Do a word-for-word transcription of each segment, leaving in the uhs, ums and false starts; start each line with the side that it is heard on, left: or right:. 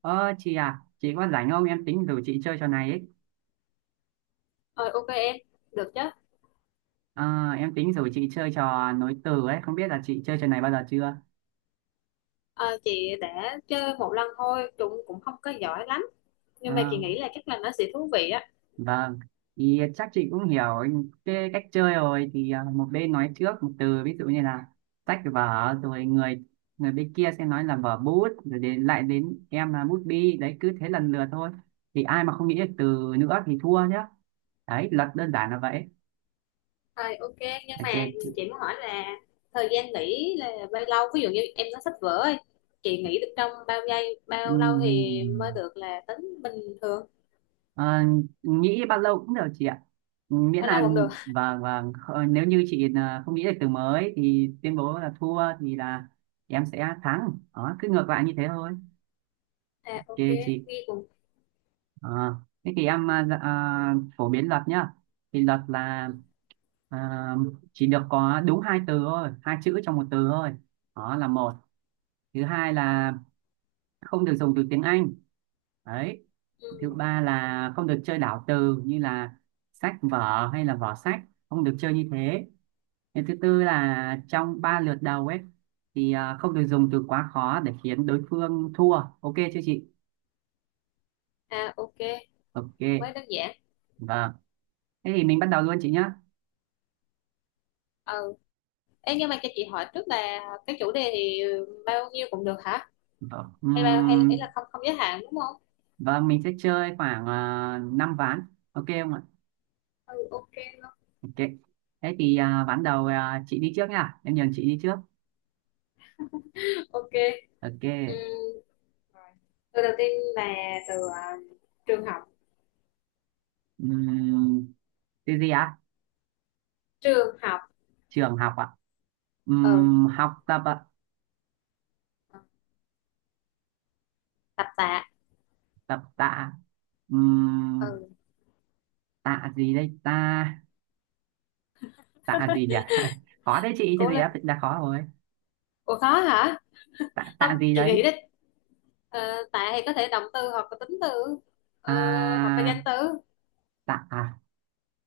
right: Ờ chị à, chị có rảnh không? Em tính rủ chị chơi trò này ấy.
left: Ờ, ok em, được chứ.
right: Ờ, em tính rủ chị chơi trò nối từ ấy, không biết là chị chơi trò này bao giờ chưa?
left: Ờ, chị đã chơi một lần thôi, cũng cũng không có giỏi lắm.
right: Ờ,
left: Nhưng mà chị nghĩ là chắc là nó sẽ thú vị á.
right: vâng, thì chắc chị cũng hiểu cái cách chơi rồi thì à, một bên nói trước một từ ví dụ như là sách vở rồi người người bên kia sẽ nói là vở bút rồi đến lại đến em là bút bi đấy cứ thế lần lượt thôi thì ai mà không nghĩ được từ nữa thì thua nhá, đấy luật đơn giản là vậy.
left: Ờ, ok, nhưng mà
right: Ok chị.
left: chị muốn hỏi là thời gian nghỉ là bao lâu? Ví dụ như em nó sách vở ấy, chị nghỉ được trong bao giây, bao lâu thì mới
right: Ừm.
left: được là tính bình thường?
right: Ờ, nghĩ bao lâu cũng được chị ạ. Ừ, miễn
left: Bao
right: là
left: lâu cũng được.
right: và và kh- nếu như chị là không nghĩ được từ mới thì tuyên bố là thua thì là em sẽ thắng đó, cứ ngược lại như thế thôi. Ok
left: À, ok,
right: chị.
left: ghi cùng.
right: Ờ, thế thì em à, dạ, à, phổ biến luật nhá, thì luật là à, chỉ được có đúng hai từ thôi, hai chữ trong một từ thôi, đó là một. Thứ hai là không được dùng từ tiếng Anh đấy. Thứ
left: Ừ.
right: ba là không được chơi đảo từ như là sách vở hay là vỏ sách, không được chơi như thế. Cái thứ tư là trong ba lượt đầu ấy thì à, không được dùng từ quá khó để khiến đối phương thua. Ok chưa chị?
left: À, ok,
right: Ok.
left: mới đơn giản.
right: Vâng, thế thì mình bắt đầu luôn chị nhé.
left: Ừ. Ê, nhưng mà cho chị hỏi trước là cái chủ đề thì bao nhiêu cũng được hả?
right: Vâng.
left: Hay bao hay ý
right: Ừm,
left: là không không giới hạn đúng không?
right: vâng, mình sẽ chơi khoảng uh, năm ván, ok không ạ?
left: Ừ, ok luôn.
right: Ok, thế thì à, ván đầu, à, chị đi trước nha, em nhường chị đi trước.
left: Ok. Ừm,
right: Ok.
left: rồi. Từ đầu tiên là từ à, trường học.
right: Ừm, từ gì ạ?
left: Trường học.
right: Trường học ạ.
left: Ừ,
right: Ừm, học tập ạ.
left: tập tạ.
right: Tập tạ. Ừm,
left: Ừ,
right: tạ gì đây ta? Tạ gì nhỉ? Khó đấy chị, chứ
left: cố
right: gì
left: lên.
right: đã đã khó rồi.
left: Ủa khó hả?
right: Tạ,
left: Không,
right: tạ gì
left: chị nghĩ
right: đấy?
left: đi. Ờ, tạ thì có thể động từ hoặc là tính từ, ờ, hoặc là
right: à,
left: danh từ.
right: tạ à,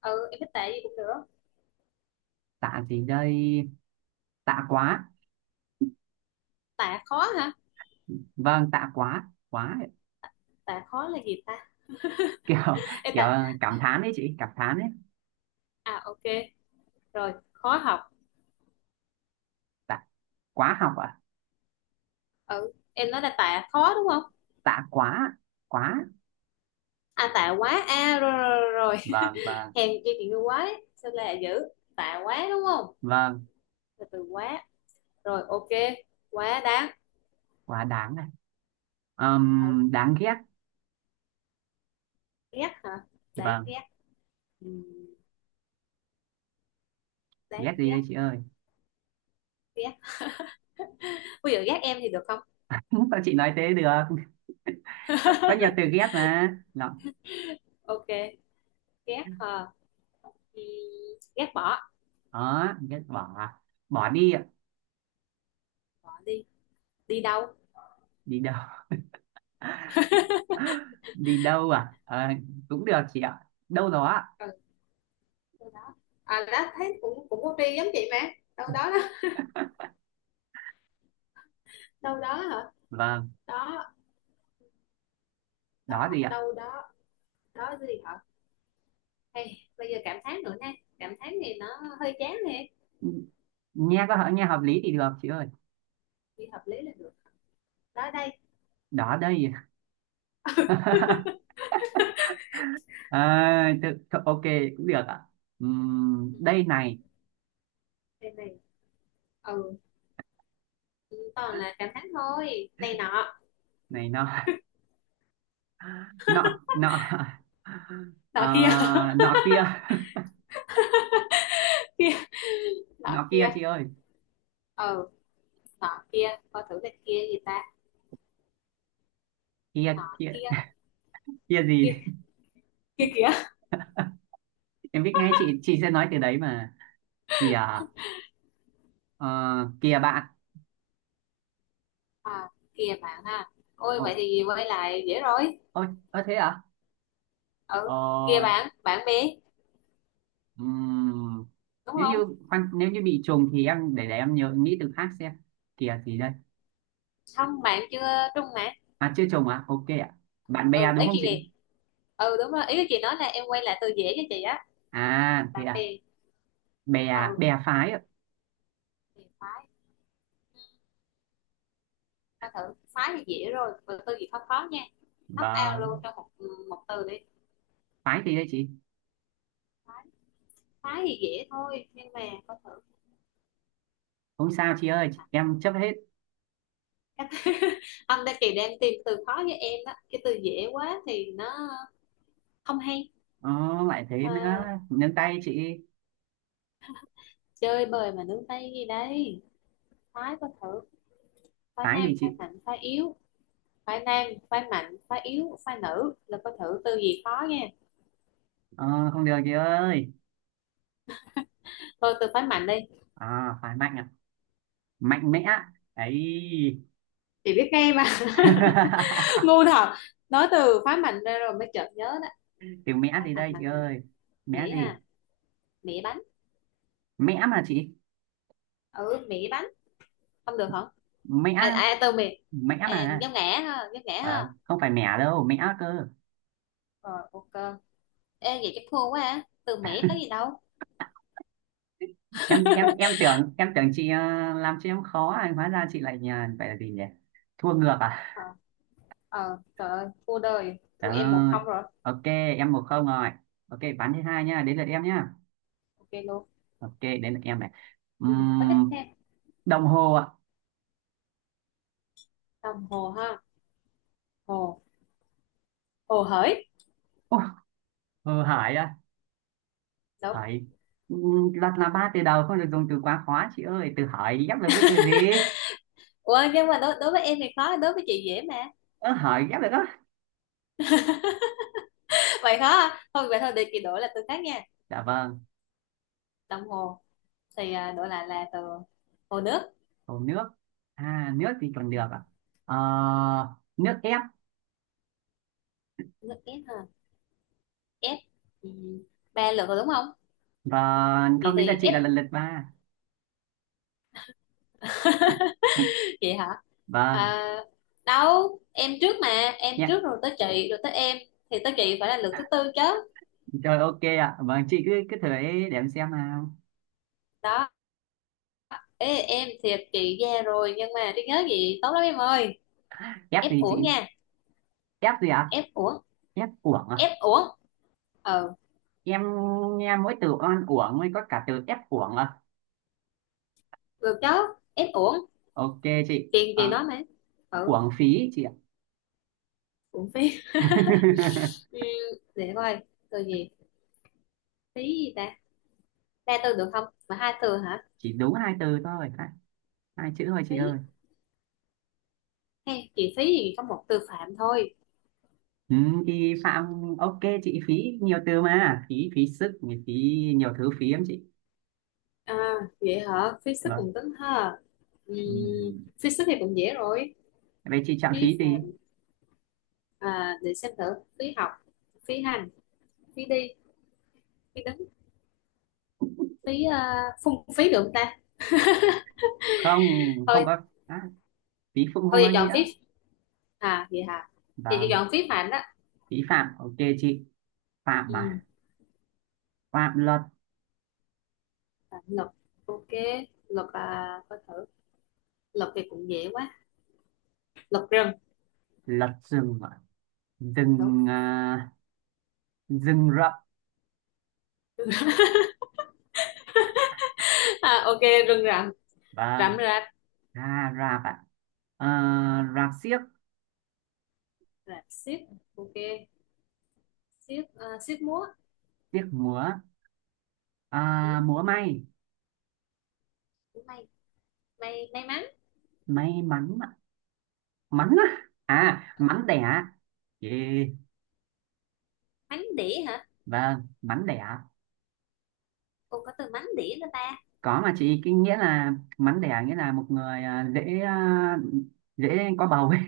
left: Ừ, em thích tạ gì cũng được.
right: tạ gì đây? Tạ quá.
left: Tạ khó hả?
right: Vâng, tạ quá quá.
left: Tạ khó là gì ta?
right: Kiểu,
left: Ê,
right: kiểu
left: tạ.
right: cảm thán đấy chị, cảm thán đấy.
left: À, ok, rồi khó học.
right: Tạ quá học ạ.
left: Ừ, em nói là tạ khó đúng không?
right: Tạ quá quá.
left: À, tạ quá a, rồi rồi rồi, rồi.
right: Vâng vâng.
left: Hèn chi chị như quá đấy sao là dữ. Tạ quá đúng không?
right: Vâng,
left: Từ từ quá. Rồi ok, quá đáng.
right: quá đáng này.
left: Ở,
right: Ừm, đáng ghét.
left: ghét hả? Đáng
right: Vâng.
left: ghét. Ừ, đáng
right: Ghét gì
left: ghét.
right: đây chị ơi?
left: Ghét. Bây giờ ghét em thì được không?
right: Sao chị nói thế được, có, có nhiều từ ghép mà nó.
left: Ok, ghét hả? Ừm, ghét bỏ.
right: Đó ghét bỏ à? Bỏ đi ạ.
left: Bỏ đi. Đi đâu?
right: Đi đâu? Đi đâu à? Ờ, cũng được chị ạ, đâu đó ạ.
left: Ừ, đâu đó. À đó thấy cũng cũng có đi giống chị mà. Đâu đó đó đâu đó hả?
right: Vâng.
left: Đó.
right: Đó
left: Đó,
right: gì ạ?
left: đâu đó. Đó gì hả? Hey, bây giờ cảm thán nữa nè. Cảm thán thì nó hơi chán nè.
right: Nghe có hợp- nghe hợp lý thì được chị ơi.
left: Thì hợp lý là được. Đó đây.
right: Đó đây. à, tự, ok, cũng được ạ. Ừm,
left: Ừ,
right: đây này.
left: đây này. Ừ, toàn là cảm thán thôi, này nọ.
right: Này nọ. Nọ nọ.
left: Nọ
right: Ờ,
left: kia.
right: nọ kia.
left: Kia, nọ
right: Nọ kia
left: kia.
right: chị ơi.
left: Ờ, nọ kia coi thử là kia gì ta?
right: Kia
left: Nọ
right: kia.
left: kia.
right: Kia gì?
left: Kia, kia kìa.
right: Em biết ngay chị chị sẽ nói từ đấy mà. Kìa. Ờ, kìa bạn.
left: À, kia bạn ha. Ôi vậy
right: Ok.
left: thì quay lại dễ rồi.
right: Ôi, ơ thế à? Ờ.
left: Ừ, kia bạn, bạn bè
right: Ừm,
left: đúng
right: nếu như
left: không?
right: khoan, nếu như bị trùng thì em để để em nhớ nghĩ từ khác xem. Kìa gì đây?
left: Không, bạn chưa trung mà.
right: À chưa trùng à? Ok ạ. Bạn bè
left: Ừ
right: đúng
left: ý
right: không
left: chị
right: chị?
left: gì. Ừ đúng rồi, ý chị nói là em quay lại từ dễ cho chị á.
right: À thế
left: Bạn
right: à?
left: bè.
right: Bè,
left: Ừ,
right: bè phái ạ.
left: thì phái. Coi thử phái thì dễ rồi, từ từ gì khó khó nha. Lắp ao
right: Vâng,
left: luôn trong một một từ đi.
right: phái gì đây chị?
left: Phái. Phái thì dễ thôi nhưng mà coi thử.
right: Không sao chị ơi, em chấp hết.
left: Cách- anh đang kỳ đang tìm từ khó với em đó, cái từ dễ quá thì nó không hay.
right: Ờ, lại thế
left: Ờ,
right: nữa, nâng tay chị.
left: chơi bời mà nướng tay gì đây. Phái có thử. Phái
right: Phái
left: nam,
right: gì
left: phái
right: chị?
left: mạnh, phái yếu. Phái nam phái mạnh phái yếu phái nữ là có thử từ gì khó nha.
right: Ờ, không được chị ơi.
left: Thôi từ phái mạnh đi.
right: À, phái mạnh à? Mạnh mẽ. Ấy.
left: Chị biết ngay mà. Ngu thật. Nói từ phái mạnh ra rồi mới chợt nhớ đó.
right: Từ mẽ
left: Phái
right: gì
left: mạnh,
right: đây chị
left: mạnh mẹ.
right: ơi?
left: Mẹ
right: Mẽ gì?
left: à, mẹ bánh.
right: Mẽ mà chị.
left: Ừ mẹ bánh. Không được hả?
right: Mẹ.
left: À, à từ mẹ.
right: Mẹ
left: À,
right: mà.
left: giống ngã ha, giống ngã
right: Ờ,
left: ha.
right: không phải mẹ đâu, mẹ cơ.
left: Rồi ok. Ê vậy chắc thua quá à. Từ Mỹ tới gì đâu.
right: Em em em tưởng, em tưởng chị ờ, làm cho em khó à, hóa ra chị lại nhờ phải là gì nhỉ, thua ngược à?
left: Ờ. Ờ, trời ơi thua đời. Thua
right: Trời
left: em một
right: ơi.
left: không rồi.
right: Ok, em một không rồi. Ok, ván thứ hai nhá, đến lượt em nhá.
left: Ok luôn.
right: Ok, đến lượt em này.
left: Ừ, có tiếp
right: Ừm,
left: theo.
right: đồng hồ ạ.
left: Đồng hồ ha. Hồ, hồ hởi.
right: Ủa, Hồ Hải à?
left: Đúng.
right: Hải. Ừm, đặt là ba từ đầu không được dùng từ quá khó chị ơi, từ hỏi ghép được với từ gì?
left: Ủa nhưng mà đối, đối với em thì khó, đối với chị dễ mà.
right: Ơ hỏi ghép được á?
left: Vậy khó à? Thôi vậy thôi, để chị đổi là từ khác nha.
right: Dạ vâng.
left: Đồng hồ. Thì à, đổi lại là từ hồ nước.
right: Cầu nước. À nước thì còn
left: Ừ.
right: được à? Ờ, nước ép.
left: Nước ép ha. Ép. Ừ, ba lượt rồi đúng không?
right: Và
left: Chị
right: không đến là
left: thì
right: chị
left: ép.
right: là lần lượt ba.
left: Chị hả?
right: Vâng.
left: À, đâu em trước mà. Em
right: Nhé.
left: trước rồi tới chị, rồi tới em. Thì tới chị phải là lượt thứ tư chứ.
right: Rồi ok ạ, vâng chị cứ cứ thử ấy để em xem nào.
left: Đó. Ê, em thiệt chị ra rồi nhưng mà trí nhớ gì tốt lắm em ơi.
right: Ép
left: Ép
right: gì
left: uổng
right: chị?
left: nha.
right: Ép gì ạ?
left: Ép uổng.
right: Ép uổng à?
left: Ép uổng. Ờ,
right: Em nghe mỗi từ oan uổng mới có cả từ ép uổng à?
left: được chứ, ép uổng,
right: Ok chị.
left: chuyện gì
right: Ờ,
left: đó mà. Ừ
right: uổng phí chị ạ.
left: uổng phí. Ừ, để coi từ gì, phí gì ta. Ba từ được không mà hai từ hả?
right: Chỉ đúng hai từ thôi, hai, hai chữ thôi chị
left: Phí.
right: ơi.
left: Hay chị phí gì có một từ phạm thôi.
right: Ừ, thì Phạm. Ok chị, phí nhiều từ mà, phí phí sức, phí, nhiều thứ phí lắm chị.
left: À vậy hả, phí sức
right: Vâng.
left: cùng tính ha. Ừ,
right: Ừ.
left: phí sức thì cũng dễ rồi.
right: Vậy chị chạm
left: Phí
right: phí
left: phạm.
right: gì?
left: À, để xem thử. Phí học, phí hành, phí đi, phí đứng, phí ờ, phung phí được không ta?
right: Không, không
left: Ừ,
right: có. À, phí phụ không
left: thôi
right: có
left: chị chọn
right: nghĩa.
left: phím. À vậy hả, chị chị
right: Vâng,
left: chọn phím mạnh á.
right: phí phạm. Ok chị. Phạm
left: Ừ.
right: mà. Phạm luật.
left: À, lộc. Ok, lộc à có thử, lộc thì cũng dễ quá, lộc rừng.
right: Luật rừng ạ.
left: Đúng.
right: Rừng, à, rừng rậm.
left: À, ok, rừng rậm. Rậm
right: Vâng.
left: rạp.
right: À, rạp ạ. À, rạp xiếc.
left: Rạp xiếc. Ok, xiếc à, xiếc múa.
right: Xiếc múa.
left: Ừ.
right: À, múa may.
left: May, may may mắn.
right: May mắn ạ. Mắn á. À, mắn đẻ. Yeah.
left: Mắn đĩa hả?
right: Vâng, mắn đẻ.
left: Cô có từ mắn đĩa nữa ta?
right: Có mà chị, cái nghĩa là mắn đẻ nghĩa là một người à, dễ à, dễ có bầu ấy.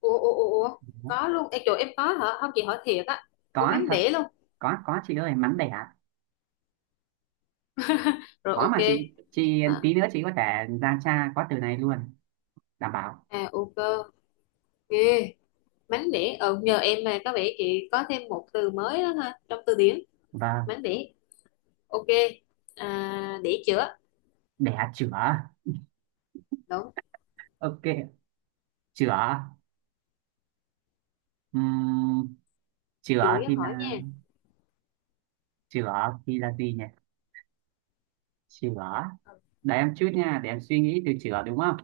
left: Ủa ủa ủa ủa. Có luôn em chỗ em có hả không chị hỏi thiệt á? Ủa
right: Có
left: mắn
right: thật.
left: đĩa luôn.
right: Có có chị ơi, mắn đẻ.
left: Rồi
right: Khó
left: ok.
right: mà chị, chị
left: à,
right: tí nữa chị có thể ra cha có từ này luôn, đảm bảo.
left: à ok, ok. Mánh đĩa, ờ nhờ em mà có vẻ chị có thêm một từ mới đó ha, trong từ điển.
right: Vâng.
left: Mánh đĩa. Ok. À, để chữa.
right: Đẻ chửa.
left: Đúng.
right: Ok. Chửa. Ừm,
left: Chữa
right: chửa
left: với
right: thì
left: hỏi nha.
right: là, chửa thì là gì nhỉ, chửa, để em chút nha để em suy nghĩ, từ chửa đúng không?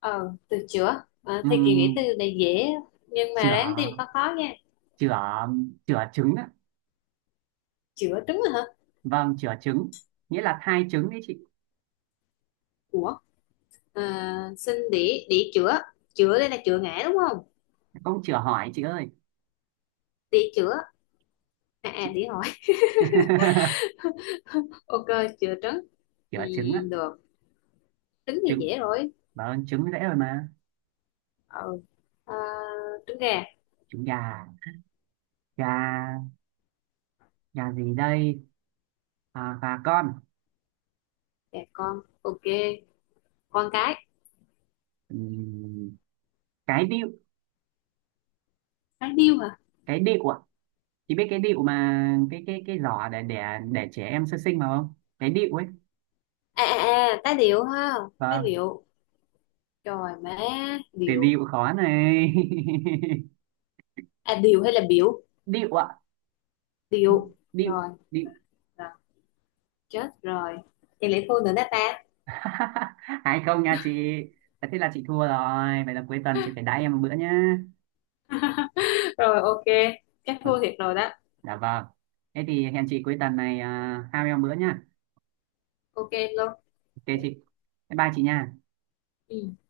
left: Ờ từ chữa à, thì chị nghĩ từ
right: Ừm,
left: này dễ nhưng mà
right: chửa
left: ráng tìm khó khó nha.
right: chửa chửa trứng á.
left: Chữa trứng rồi hả?
right: Vâng, chửa trứng, nghĩa là thai trứng đấy chị.
left: Ủa. À, xin để để chữa. Chữa đây là chữa ngã đúng không?
right: Không chửa hỏi chị ơi.
left: Để chữa. À, à
right: Chị.
left: để hỏi. Ok, chữa trứng. Ừ,
right: Chửa trứng á.
left: được. Trứng thì
right: Trứng.
left: dễ rồi.
right: Vâng, trứng dễ rồi mà.
left: Ờ, à, trứng gà.
right: Trứng gà. Gà. Gà gì đây? À, gà con.
left: Gà con ok. Con cái.
right: Ừm, cái điệu.
left: Cái điêu hả?
right: Cái điệu ạ. Chị biết cái điệu mà, cái cái cái giỏ để để để trẻ em sơ sinh mà không, cái điệu ấy.
left: À à à tá điệu ha. Tá
right: Vâng.
left: điệu. Trời má,
right: Từ
left: điệu.
right: điệu khó này.
left: À điệu hay là biểu.
right: Điệu ạ.
left: Điệu
right: Điệu.
left: rồi.
right: Điệu.
left: Rồi, chết rồi, thì lại thua nữa đó ta.
right: Hay không nha chị? Thế là chị thua rồi, vậy là cuối tuần chị phải đãi em một bữa nhá.
left: Rồi ok, chắc
right: Ờ,
left: thua thiệt rồi đó.
right: dạ vâng, thế thì hẹn chị cuối tuần này, à, hai em một bữa nhá.
left: Ok luôn.
right: Ok chị. Bye bye chị nha.
left: Ừ.